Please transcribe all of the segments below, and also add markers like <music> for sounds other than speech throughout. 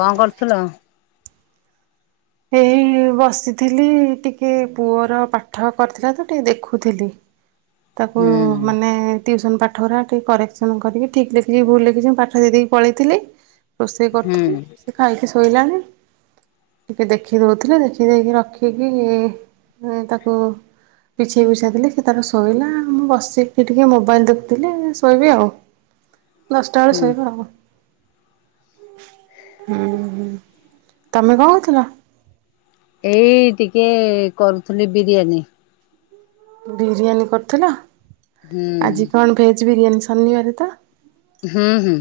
କଣ କରୁଥିଲ? ଏଇ ବସିଥିଲି ଟିକେ ପୁଅର ପାଠ କରିଥିଲା ତ ଟିକେ ଦେଖୁଥିଲି। ତାକୁ ହୁଁ ମାନେ ଟିଉସନ୍ ପାଠରା ଟିକେ କରେକ୍ସନ୍ କରିକି ଠିକ୍ ଲେଖିଛିି ଭୁଲ ଲେଖିଛି ମୁଁ ପାଠ ଦେଇ ଦେଇେଇକି ପଳେଇଥିଲେ ହ ରୋଷେଇ କରିଥିଲି ସେ ଖାଇକି ଶୋଇଲାଣି। ଟିକେ ଦେଖିବଏଥିରେ ଦେଖି ଦେଇକି ରଖିକି ତାକୁ ପିଛେଇ ବିିଛାଇଥିଲି ସେ ତାର ଶୋଇଲା ମୁଁ ବସିକି ଟିକେ ମୋବାଇଲ୍ ଦେଖୁଥିଲି ଆଉ ଶୋଇବି ଆଉ। ଉଁ। ଦଶାଟା ବେଳେ ସେଇ ପଡ଼ିଲି। ହୋଉ ହୋଉ ତମେ କଣ କରୁଥୁଲ? ଏଇ ଟିକେ କରୁଥୁନି ବିରିୟାନୀ। ବିରିୟାନୀ କରୁଥୁଲ ହୁଁ ଆଜି କଣ ଭେଜ୍ ବିରିୟାନୀ ଶନିବାର ତ? ହୁଁ ହୁଁ।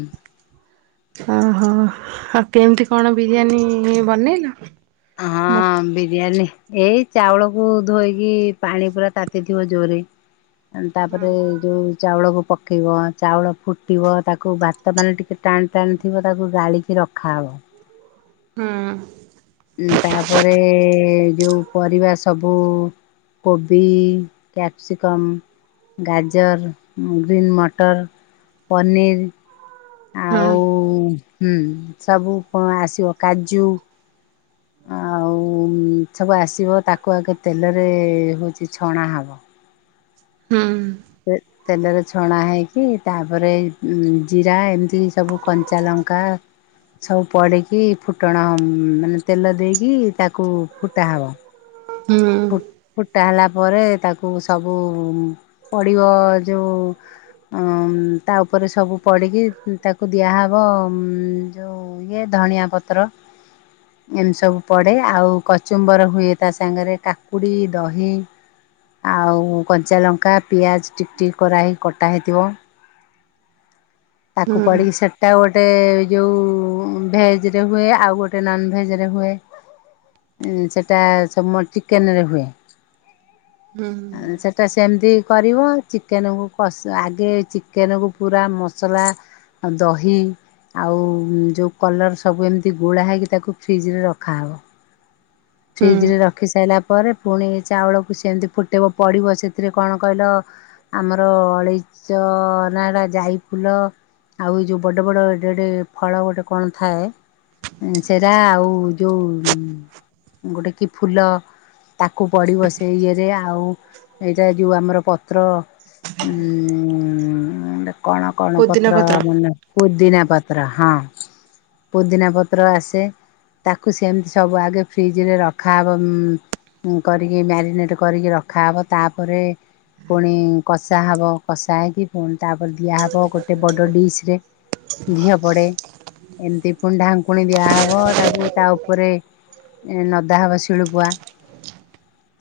ଓହୋ ଆଉ କେମତି କଣ ବିରିୟାନୀ ବନେଇଲୁ? ହଁ ବିରିୟାନୀ ଏଇ ଚାଉଳକୁ ଧୋଇକି ପାଣି ପୁରା ତାତିଥିବ ଜୋରେ। ତାପରେ ଯୋଉ ଚାଉଳକୁ ପ ପକେଇିବ ଚାଉଳ ଫୁଟିବ ତାକୁ ଵାତ ପାଣି ଟିକେ ଟାଣ ଟାଣଥିବ ତାକୁ ଗାଳିକି ରଖାହେବ। ହଁ। ତାପରେ ଯୋଉ ପରିବା ସବୁ କୋବି କ୍ୟାପ୍ସିକମ୍ ଗାଜର ଗ୍ରୀନ୍ ମଟର ପନିର ଆ ହଁ। ଉଁ ହୁଁ ସବୁ ଆସିବ କାଜୁ। ଆଉ ସବୁ ଆସିବ ତାକୁ ଆଗେ ତେଲରେ ହେଉଚି ଛଣା ହେବ। ହୋ ଉ। ତେଲରେ ଛଣା ହେଇକି ତାପରେ ଜିରା ଏମିତି ସବୁ କଞ୍ଚା ଲଙ୍କା ସବୁ ପଡ଼ିକି ଫୁଟଣ ମାନେ ତେଲ ଦେଇକି ତାକୁ ଫୁଟାହବ। ହୋ ଉ। ଫୁଟା ହେଲା ପରେ ତାକୁ ସବୁ ପଡ଼ିବ ଯେୋଉ ଆଉ ତା ଉପରେ ସବୁ ପଡ଼ିକି ତାକୁ ଦିଆହେବ ଯେଉ ଆଉ ଇଏ ଧଣିଆଁ ପତ୍ର। ଏମିତି ସବୁ ପଡିବ ଆଉ କଚୁମ୍ବର ହୁଏ ତା ସାଙ୍ଗରେ। କାକୁଡ଼ି ଦହି ଆଉ କଞ୍ଚାଲଙ୍କା ପିଆଜ। ଟିକ୍ ଟିକ୍ କରାହ ହେଇକି କଟା ହେଇଥିବ। ତାକୁ ପଡିକି ହୁଁ ସେପେ୍ ତ ଗୋଟେ ଯୋଉ ଭେଜ ରେ ହୁଏ ଆଉ ଗୋଟେ ନନ୍ ଭେଜ ରେ ହୁଏ। ସେଟା ସବୁ ଚିକେନରେ ହୁଏ। ହୁଁ। ସେଇଟା ସେମିତି କରିବେ ଚିକେନକୁ କସା ଆଗେ ଚିକେନକୁ ପୁରା ମ ସଲା, ଦହି ଆଉ ଯୋଉ କଲର ସବୁ ଏମିତି ଗୋଳା ହେଇକି ତାକୁ ଫ୍ରିଜ ରେ ରଖାହବ। ହୁଁ ଫ୍ରିଜରେ ରଖି ସାରିଲା ପରେ ପୁଣି ଚାଉଳକୁ ସେମିତି ଫୁଟେଇବ ପଡ଼ିବ ସେଥିରେ କଣ କହିଲ ଆମର ଅଳେଇଚ ନାଏଟା ଯାଇ ଫୁଲ। ଆଉ ଏଇ ଯୋଉ ବଡ଼ ବଡ଼ ଏଡେ ଏଡେ ଫଳ ଗୋଟେ କଣ ଥାଏ? ସେରା ଆଉ ଯେଉ ଗୋଟେ କି ଫୁଲ? ତାକୁ ପଡ଼ିବ ସେ ଇଏରେ ଆଉ ଏଇଟା ଯୋଗ ଆମର ପତ୍ର ଉଁ ଉଁ ଉଁ ଏଟା କଣ କଣ ପତ୍ର ମାନେ ପୁଦିନା ପତ୍ର ହଁ। ପୁଦିନା ପତ୍ର ଆସେ ତାକୁ ସେମିତି ସବୁ ଆଗେ ଫ୍ରିଜରେ ରଖାହବ କରିକି ମ୍ୟାରିନେଟ୍ କରିକି ରଖାହବ ତାପରେ ପୁଣି କଷା ହେବ କଷା ହେଇକି ପୁଣି ତାପରେ ଦିଆହେବ ଗୋଟେ ବଡ଼ ଡିସ ରେ ଘିଅ ପଡ଼େ ଏମିତି ପୁଣି ଢାଙ୍କୁଣୀ ଦିଆହେବ ତାକୁ ତା ଉପରେ ନଦା ହବ ଶିଳୁପୁଆ।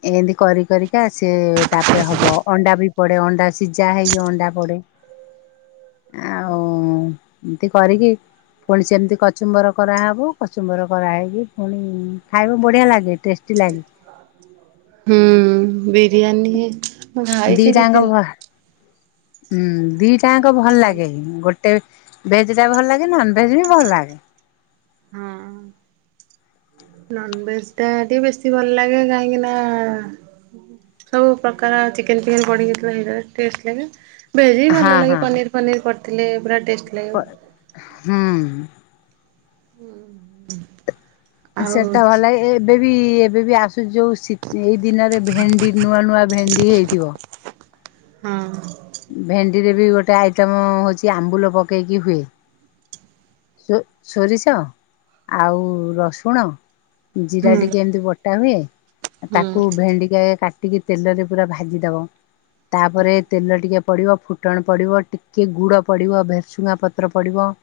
ଏମିତି କରି କରିକି ସେ ତାପରେ ହବ ଅଣ୍ଡା ବି ପଡ଼େ ଅଣ୍ଡା ସିଝା ହେଇକି ଅଣ୍ଡା ପଡ଼େ। ଆଉ ଏମିତି କରିକି ପୁଣି ସେମିତି କଚୁମ୍ବର କରାହେବ କଚୁମ୍ବର କରାହେଇକି ପୁଣି ଖାଇବା ବଢିଆ ଲାଗେ ଟେଷ୍ଟି ଲାଗେ। ହୁଁ ବିରୟାନୀ ଖାାଇଛି ଦିଟାଙ୍କ ଦିତି ଭ ହୁଁ ଦିଟାଙ୍କ ଭଲ ଲାଗେ ଗୋଟେ ଭେଜ ଟା ଭଲ ଲାଗେ ନନ ଭେଜ ବି ଭଲ ଲାଗେ। <inaudible> ନନ ଭେଜ ଟା ଟିକେ ବେଶୀ ଭଲ ଲାଗେ କାହିଁକି ନା ସବୁ ପ୍ରକାର ଚିକେନ ଫିକେନ୍ ପଡିକି ସେଇଟା ଟେଷ୍ଟ ଲାଗେ। ଭେଜି ହଁ ଭଲ ଲାଗେ ହଁ ପନିର୍ ଫନିର୍ କରିଥିଲେ ପୁରା ଟେଷ୍ଟ ଲାଗିବ। ହୁଁ। ହୁଁ ହୁ। ସେଟା ଭଲ ଲାଗେ ଏବେ ବି ଏବେ ବି ଆସୁ ଯୋଉ ଶୀ ଏଇ ଦିନରେ ଭେଣ୍ଡି ନୂଆ ନୂଆ ଭେଣ୍ଡି ହେଇଥିବ ହଁ। ଭେଣ୍ଡିରେ ବି ଗୋଟେ ଆଇଟମ ହଉଛି ଆମ୍ବୁଲ ପକେଇକି ହୁଏ। ସୋରିଷ ଆଉ ରସୁଣ ଜିରା ଟିକେ ଏମିତି ବ କଟା ହୁଏ ହୁଁ ହୁଁ ତାକୁ ଭେଣ୍ଡି କାଟିକି ତେଲରେ ପୁରା ଭାଜିଦବ ତାପରେ ତେଲ ଟିକେ ପଡ଼ିବ ଫୁଟଣ ପଡ଼ିବ ଟିକଏ ଗୁଡ଼ ପଡ଼ିବ ଭେରସୁଙ୍ଗା ପତ୍ର ପଡ଼ିବ।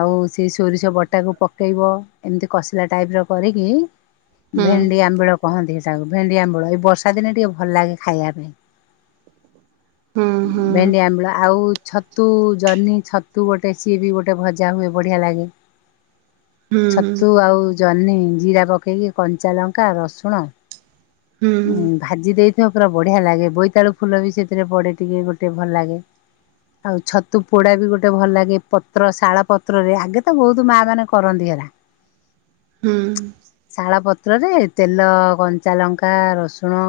ଆଉ ସେ ସୋରିଷ ବଟାକୁ ପକେଇବ ଏମିତି କସିଲା ଟାଇପ୍ ର କରିକି ହୁଁ ଭେଣ୍ଡି ଆମ୍ବିଳ କହନ୍ତି ସେଟାକୁ ଭେଣ୍ଡି ଆମ୍ବିଳ ଏଇ ବର୍ଷା ଦିନେ ଟିକେ ଭଲ ଲାଗେ ଖାଇବା ପାଇଁ। ଭେଣ୍ଡି ଆମ୍ବଳ ଆଉ ଛତୁ ଜହ୍ନି ଛତୁ ଗୋଟେ ସିଏ ବି ଗୋଟେ ଭଜା ହୁଏ ବଢିଆ ଲାଗେ। ଛତୁ ଆଉ ଜହ୍ନି ଜିରା ପକେଇକି କଞ୍ଚା ଲଙ୍କା ରସୁଣ ହୁଁ ହୁଁ। ଉଁ ଭାଜି ଦେଇଥିବ ପୁରା ବଢ଼ିଆ ଲାଗେ ବୋଇତାଳୁ ଫୁଲ ବି ସେଥିରେ ପଡ଼େ ଟିକେ ଗୋଟେ ଭଲ ଲାଗେ ଆଉ ଛତୁ ପୋଡା ବି ଗୋଟେ ଭଲ ଲାଗେ ପତ୍ର ଶାଳ ପତ୍ରରେ ଆଗେ ତ ବହୁତ ମା ମାନେ କରନ୍ତିି ହେରା। ହୁଁ। ଶାଳ ପତ୍ରରେ ତେଲ କଞ୍ଚାଲଙ୍କା ରସୁଣ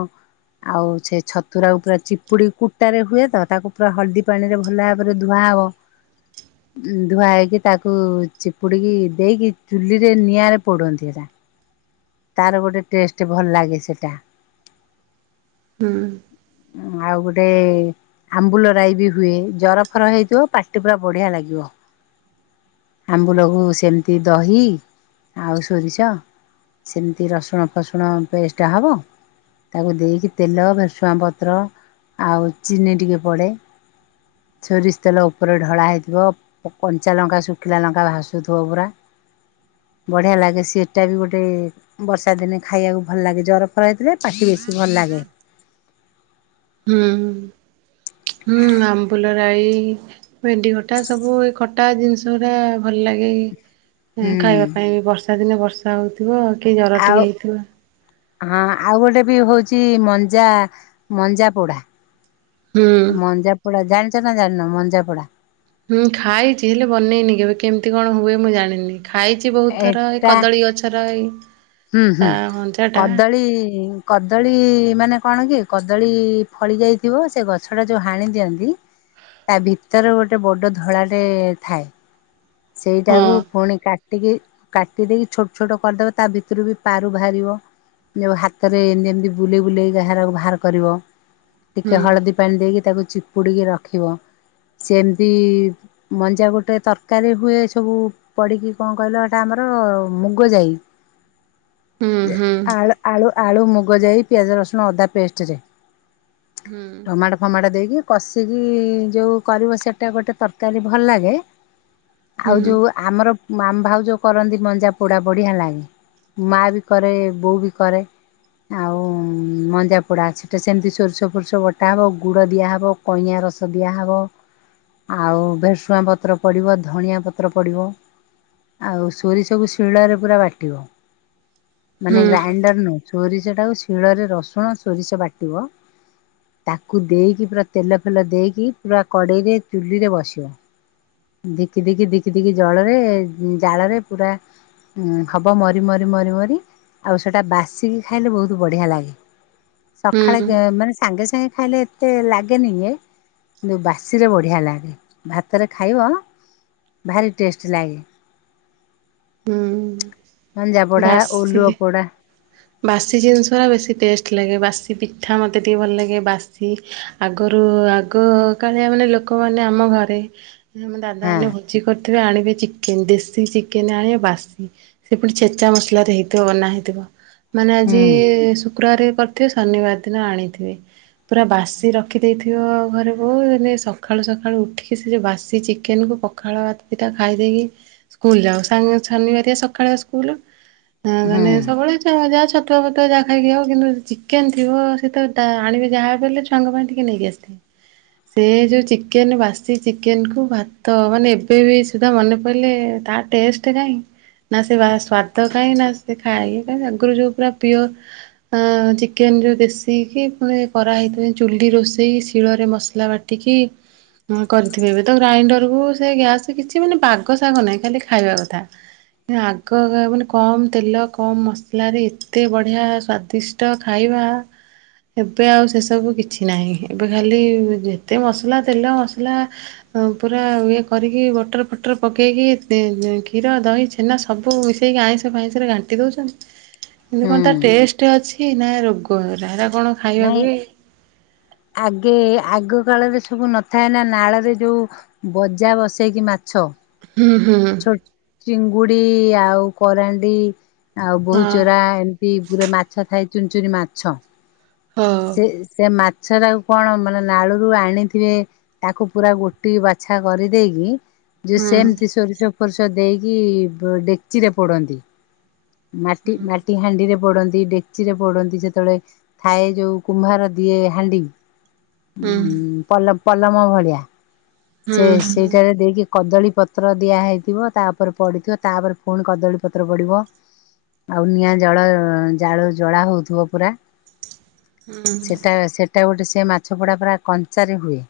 ଆଉ ସେ ଛତୁରାକୁ ପୁରା ଚିପୁଡ଼ି କୁଟାରେ ହୁଏ ତ ତାକୁ ପୁରା ହଳଦୀ ପାଣିରେ ଭଲ ଭାବରେ ଧୁଆହବ ହ। ଧୁଆ ହେଇକି ତାକୁ ଚିପୁଡ଼ିକି ଦେଇକି ଚୁଲିରେ ନିଆଁରେ ପୋଡନ୍ତି ଏରା। ତାର ଗୋଟେ ଟେଷ୍ଟ ଭଲ ଲାଗେ ସେଟା। ହୁଁ। ଆଉ ଗୋଟେ ଆମ୍ବୁଲ ରାଇ ବି ହୁଏ ଜର ଫର ହେଇଥିବ ପାଟି ପୁରା ବଢିଆ ଲାଗିବ। ଆମ୍ବୁଲକୁ ସେମିତି ଦହି ଆଉ ସୋରିଷ ସେମିତି ରସୁଣ ଫସୁଣ ପେଷ୍ଟା ହବ। ତାକୁ ଦେଇକି ତେଲ ଭ୍ରେଶୁଙ୍ଗା ପତ୍ର ଆଉ ଚିନି ଟିକେ ପଡ଼େ। ଶୋରିଶ ତେଲ ଉପରେ ଢଳା ହେଇଥିବ। କଞ୍ଚା ଲଙ୍କା, ଶୁଖିଲା ଲଙ୍କା ଭାସୁଥିବ ପୁରା। ବଢିଆ ଲାଗେ ସେଟା ବି ଗୋଟେ ବର୍ଷା ଦିନେ ଖାଇବାକୁ ଭଲ ଲାଗେ। ଜ୍ୱର ଫର ହେଇଥିଲେ ପାଟିକି ବେଶି ଭଲ ଲାଗେ। ହୁଁ ହୁଁ ଆମ୍ବୁଲରାଇ। ଭେଣ୍ଡି ଖଟା ସବୁ ଏ ଖଟା ଜିନିଷ ଗୁଡା ଭଲ ଲାଗେ ହୁଁ। ଖାଇବା ପାଇଁ ବି ବର୍ଷ ବର୍ଷା ଦିନେ ବର୍ଷା ହେଉଥିବ କି ଜ୍ୱର ଆଉ ଟିକିେ ହେଇଥିବ। ହଁ ଆଉ ଗୋଟେ ବି ହଉଛି ମଞ୍ଜା ମଞ୍ଜା ପୋଡା। ହୁଁ ମଞ୍ଜାପୋଡା ଜାଣିଛ ନା ଜାଣନ ମଞ୍ଜାପୋଡା। ହୁଁ ଖାଇଛି ହେଲେ ବନେଇନି କେବେ କେମିତି କଣ ହୁଏ ମୁଁ ଜାଣିନି ଖାଇଛି। ବହୁତ ଥର ଏ ଏଟା କଦଳୀ ଗଛର ଏଇ ହୁଁ ହୁଁ ତା ମଞ୍ଜା ଟା କଦଳୀ ଳୀ କଦଳୀ ମାନେ କଣ କି କଦଳୀ ଫଳି ଯାଇଥିବ ସେ ଗଛ ସେଟା ଯୋଉ ହାଣି ଦିଅନ୍ତି ତା ଭିତର ଗୋଟେ ବଡ ଧଳାଟେ ଥାଏ। ହଁ ସେଇଟାକୁ ଫୁଣି କା ଟିକେ କାଟିଦେଇକି ଛୋଟ ଛୋଟ କରିଦେବ ତା ଭିତରୁ ବି ପାରୁ ବାହାରିବ। ହାତରେ ଏମିତି ଏମତି ବୁଲେଇ ବୁଲେଇ ହେରକୁ ବାହାର କରିବ ହୁଁ ଟିକେ ହଳଦୀ ପାଣି ଦେଇକି ତାକୁ ଚିପୁଡ଼ିକି ରଖିବ ସେମିତି ମଞ୍ଜା ଗୋଟେ ତରକ ଆରକାରୀ ହୁଏ ସବୁ ପଡ଼ିକି କଣ କହିଲ ଏଇଟା ଆମର ମୁଗ ଯାଇ ହୁଁ ହୁଁ ଆଳୁ ଆଳୁ ଆଳୁ ମୁଗ ଯାଇ ପିଆଜ ରସୁଣ ଅଦା ପେଷ୍ଟରେ ହୁଁ ଟମାଟୋ ଟମାଟ ଦେଇକି କଷିକି ଯୋଉ କରିବ ସେଇଟା ଗୋଟେ ତରକାରୀ ଭଲ ଲାଗେ। ଆଉ ହୁଁ ଯଉ ଆମର ଆମ ଭାଉ ଯୋଉ କରନ୍ତି ମଞ୍ଜା ପୋଡା ପୋଡ଼ି ହେଲାଗି। ମା ବି କରେ ବୋଉ ବି କରେ। ଆଉ ମଞ୍ଜାପୋଡ଼ା ଅଛି ସେଇଟା ସେମିତି ସୋରିଷ ଫୋରିଷ ବଟା ହେବ ଗୁଡ଼ ଦିଆହବ। କଇଁଆ ରସ ଦିଆହବ ଆଉ ଭେସୁଆଁ ପତ୍ର ପଡ଼ିବ। ଧଣିଆ ପତ୍ର ପଡ଼ିବ। ଆଉ ସୋରିସ କୁ ଶୀଳରେ ପୁରା ବାଟିବ ମାନେ ହୁଁ ଗ୍ରାଇଣ୍ଡର ନୁହ୍। ସୋରିଷଟାକୁ ଶିଳରେ ରସୁଣ ସୋରିଷ ବାଟିବ। ତାକୁ ଦେଇକି ପୁରା ତେଲ ଫେଲ ଦେଇକି ପୁରା କଡ଼େଇରେ ଚୁଲିରେ ବସିବ। ଦିକି ଦିକି ଦିକି ଦିକି ଜଳରେ ଜାଳରେ ପୁରା ହବ ମରି ମରି ମରି ମରି ଆଉ ସେଇଟା ବାସିକି ଖାଇଲେ ବହୁତ ବଢ଼ିଆ ଲାଗେ। ସଖାଳେ ହୁଁ ଗେଁ ମାନେ ସାଙ୍ଗେ ସାଙ୍ଗେ ଖାଇଲେ ଏତେ ଲାଗେନିଏ କିନ୍ତୁ ବାସିରେ ବଢ଼ିଆ ଲାଗେ ଭାତରେ ଖାଇବ। ଭାରି ଟେଷ୍ଟ ଲାଗେ। ମଞ୍ଜା ପୋଡା ଓଲୁଅ ଭାସିଲି ପୋଡା ବାସି ଜିନିଷ ଗୁରା ବେଶୀ ଟେଷ୍ଟ ଲାଗେ ବାସି ପିଠା ମୋତେ ଟିକିେ ଭଲ ଲାଗେ ବାସି ଆଗରୁ ଆଗ କାଳିଆ ମାନେ ଲୋକମାନେ ଆମ ଘରେ ଆମ ହଁ ଦାଦାମାନୋନେ ଭୋଜି କରିଥିବେ ଆଣିବେ ଚିକେନ ଦେଶୀ ଚିକେନ ଆଣିବେ ବାସି ସେ ପୁଣି ଚ ଚା ମସଲାରେ ହେଇଥିବ ବନା ହେଇଥିବ। ମାନେ ହୁଁ ଆଜି ସୁ ସୁକ୍ରବାରେ ବି କରିଥିବେ ଶନିବାର ଦିନ ଆଣିଥିବେ। ପୁରା ବାସି ରଖିଦେଇଥିବ ଘରେ ବୋଉ ହେନେ ସଖାଳୁ ସଖାଳୁ ଉଠିକି ସେ ଯୋଉ ବାସି ଚିକେନ୍ କୁ ପ ପଖାଳ ଭାତ ଦିଟା ଖାଇଦେଇକି ସ୍କୁଲ ଯାଉଁ, ଶ ଶନିବାରିଆ ସଖାଳ ସ୍କୁଲ। ହଁ ହୁଁ ମାନେ ସବୁବେଳେ <unintelligible> ଛତୁଆ ଫତୁଆ ଯାହା ଖାଇକି ହବ। କିନ୍ତୁ ଚିକେନ୍ ଥିବ ସେତ ତାହା ଆଣିବେ ଯାହାବି ହେଲେ ଛୁଆଙ୍କ ପାଇଁ ଟିକେ ନେଇକି ଆ <unintelligible> ସେ ଯୋଉ ଚିକେନ୍ ବାସି ଚିକେନ୍ କୁ ଭାତ ମାନେ ଏବେ ବି ସୁଦ୍ଧା ମନେ ପଇଲେ ତା ଟେଷ୍ଟ୍ ଏତେ କାଇଁ ନା ସେ ବା ସ୍ୱାଦ କାଇଁ ନା ସେ ଖାଇବା ନା ଆଗରୁ ଯୋଉ ପୁରା ପିଓର ହାଁ ଚିକେନ୍ ର ଦେଶୀ କି ଫୁଣି କରାହେଇଥିବ ଯେମିତି ଚୁଲି ରୋଷେଇ ଶିଳରେ ମସଲା ବା ତିକି ହଁ କରିଥିବେ ଏବେ ତ ଗ୍ରାଇଣ୍ଡର କୁ ସେ ଗ୍ୟାସ କିଛି ମାନେ ବାଗ ସାଗ ନାହିଁ। ଖାଲି ଖାଇବା କଥା। ଆଗ କହିବାକୁ ଗନେ କମ୍ ତେଲ କମ୍ ମସଲାରେ ଏତେ ବଢ଼ିଆ ସ୍ଵାଦିଷ୍ଟ ଖାଇବା। ଏବେ ଆଉ ସେ ସବୁ କିଛି ନାହିଁ। ଏବେ ଖାଲି ଯେତେ ମସଲା ତେଲ ମସଲା ପୁରା ଇଏ କରିକି ବଟର ଫଟର ପକେଇକି କ୍ଷୀର, ଦହି, ଛେ ହେନା ସବୁ ମିଶେଇକି ଆଇଁ ଭାଇଁସରେ ଘାଣ୍ଟି ଦଉଛନ୍ତି। ହେଲେ କଣ ତା ହୁଁ। ଟେଷ୍ଟ ଅଛି? ନାଁ ରୋଗରା ହେରା କଣ? ନାଇଁ ଖାଇବାକୁ ବି ଆଗେ ଆଗ କାଳରେ ସବୁ ନଥାଏ ନା ନାଳରେ ଯୋଉ ବଜା ବସେଇକି ମାଛ। ହୁଁ ହୁଁ ହୁଁ ଚିଙ୍ଗୁଡ଼ି ଆଉ କରାଣ୍ଡି ଆଉ ହଁ ବୋହୁଚୋରା ଏମତି ପୁରା ମା ମାଛ ଥାଇ ଚୁନଚୁନି ମାଛ ହଉ ସେ ସେ ମାଛଟାକୁ କଣ ମାନେ ନାଳରୁ ଆଣିଥିବେ ତାକୁ ପୁରା ଗୋଟି ବାଛା କରିଦେଇ କି ଯେ ହୁଁ ସେମିତି ସୋରିଷ ଫୋରିଷ ଦେଇକି ଡେକ୍ଚିରେ ପୋଡ଼ନ୍ତି ମାଟି ହୁଁ ମାଟି ହାଣ୍ଡିରେ ପୋଡ଼ନ୍ତି, ଡେକ୍ଚିରେ ପୋଡ଼ନ୍ତି ସେତେବେଳେ ଥାଏ ଯୋଉ କୁମ୍ଭାର ଦିଏ ହାଣ୍ଡି ହୁଁ ପଲ ପଲମ ଭଳିଆ ସେ ହୁଁ ହୁଁ ସେଇଟାରେ ଦେଇକି କଦଳୀ ପତ୍ର ଦିଆହେଇଥିବ ତାପରେ ପଡ଼ିଥିବ ତାପରେ ପୁଣି କଦଳୀ ପତ୍ର ପଡ଼ିବ। ଆଉ ନିଆଁ ଜଳ ଜାଳ ଜଳା ହଉଥିବ ପୁରା। ହୁଁ ସେଟା ସେଟା ଗୋଟେ ସେ ମାଛ ପଡ଼ା ପୁରା କଞ୍ଚାରେ ହୁଏ।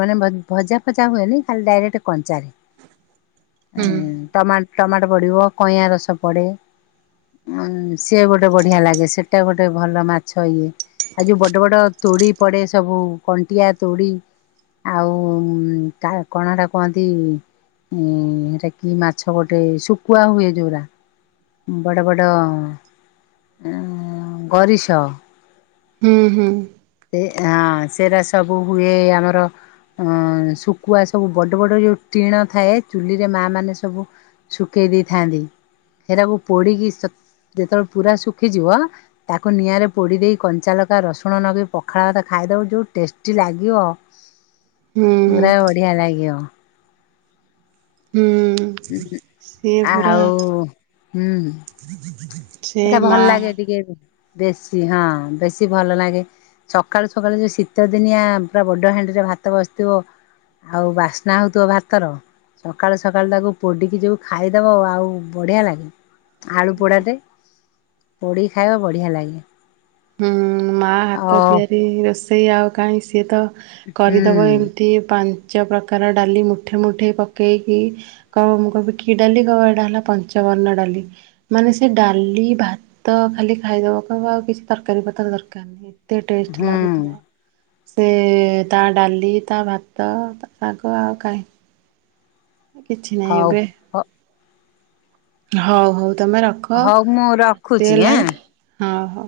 ମାନେ ଭଜା ଫଜା ହୁଏନି ଖାଲି ଡାଇରେକ୍ଟ କଞ୍ଚାରେ। ହୁଁ। ଟମା ଟମାଟୋ ପଡ଼ିବ କଇଁଆ ରସ ପଡ଼େ ଉ ସିଏ ଗୋଟେ ବଢ଼ିଆ ଲାଗେ ସେଟା ଗୋଟେ ଭଲ ମାଛ ଇଏ ଆଉ ଯୋଉ ବଡ଼ ବଡ଼ ତୋଡ଼ି ପଡ଼େ ସବୁ। କଣ୍ଟିଆ, ତୋଡ଼ି ଆଉ କା କଣା ଟା କୁହନ୍ତି ଉଁ ହେଟା କି ମାଛ ଗୋଟେ ଶୁକୁଆ ହୁଏ ଜଉରା। ବଡ଼ ବଡ଼ ଗରିସ ହୁଁ ହୁଁ। ସେ ହଁ ସେରା ସବୁ ହୁଏ ଆମର। ଅ ଶୁଖୁଆ ସବୁ ବଡ଼ ବଡ଼ ଏଇ ଯୋଉ ଟିଣ ଥାଏ। ଚୁଲିରେ ମା ମାନେ ସବୁ ଶୁଖେଇ ଦେଇଥାନ୍ତି। ଏରାକୁ ପୋଡ଼ିକି ସ ଯେତେବେଳେ ପୁରା ଶୁଖିଯିବ ତାକୁ ନିଆଁରେ ପୋଡ଼ିଦେଇ କଞ୍ଚାଲକା ରସୁଣ ନଗେଇ ପଖାଳ ଭାତ ଖାଇଦବ ଯୋଉ ଟେଷ୍ଟି ଲାଗିବ। ହୁଁ ପୁରା ହୁଁ ବଢ଼ିଆ ଲାଗିବ। ହୁଁ ଉଁ ହୁଁ ସିଏ ଆଉ ହୁଁ ଦ <inaudible> ସେଇଟା ଭଲ ଲାଗେ ଟିକେ ବେଶୀ ହଁ ବେଶୀ ଭଲ ଲାଗେ ସକାଳୁ ସକାଳୁ ଯେଉଁ ଶୀତ ଦିନିଆ ପୁରା ବଡ ହାଣ୍ଡିରେ ଭାତ ବସିଥିବ ଆଉ ବାସ୍ନା ହଉଥିବ ଭାତର ସକାଳୁ ସକାଳୁ ତାକୁ ପୋଡିକି ଯଉ ଖାଇଦବ ଆଉ ବଢିଆ ଲାଗେ ଆଳୁ ପୋଡାଟେ ପୋଡ଼ିକି ଖାଇବ ବଢ଼ିଆ ଲାଗେ ହଁ ମା ଅ ହାତ ତିଆରି ରୋଷେଇ ଆଉ କାହିଁ ସିଏ ତ ହୁଁ କରିଦବ ଏମିତି ପାଞ୍ଚ ପ୍ରକାର ଡାଲି ମୁଠେ ମୁଠେ ପକେଇକି କଉ ମୁଁ କହିବି କି ଡାଲି କହିବ ଏଇଟା ହେଲା ପଞ୍ଚବର୍ଣ୍ଣଡାଲି ମାନେ ସେ ଡାଲି ଭାତ ଖାଲି ଖାଇଦବ କହିବ ଆଉ କିଛି ତରକାରୀ ପତର ଦରକାର ନାହି ଏତେ ଟେଷ୍ଟ ହୁଁ ଲାଗୁଥିବ ସେ ତା ଡାଲି ତା ଭାତ ଶାଗ ଆଉ କାହିଁ କିଛି ନାହିଁ ହଉ ଏବେ ହଉ ହଉ ତମେ ରଖ ହଉ ମୁଁ ରାତି ରଖୁଛି ଆଁ ହେଲାଣି ହଁ ହଉ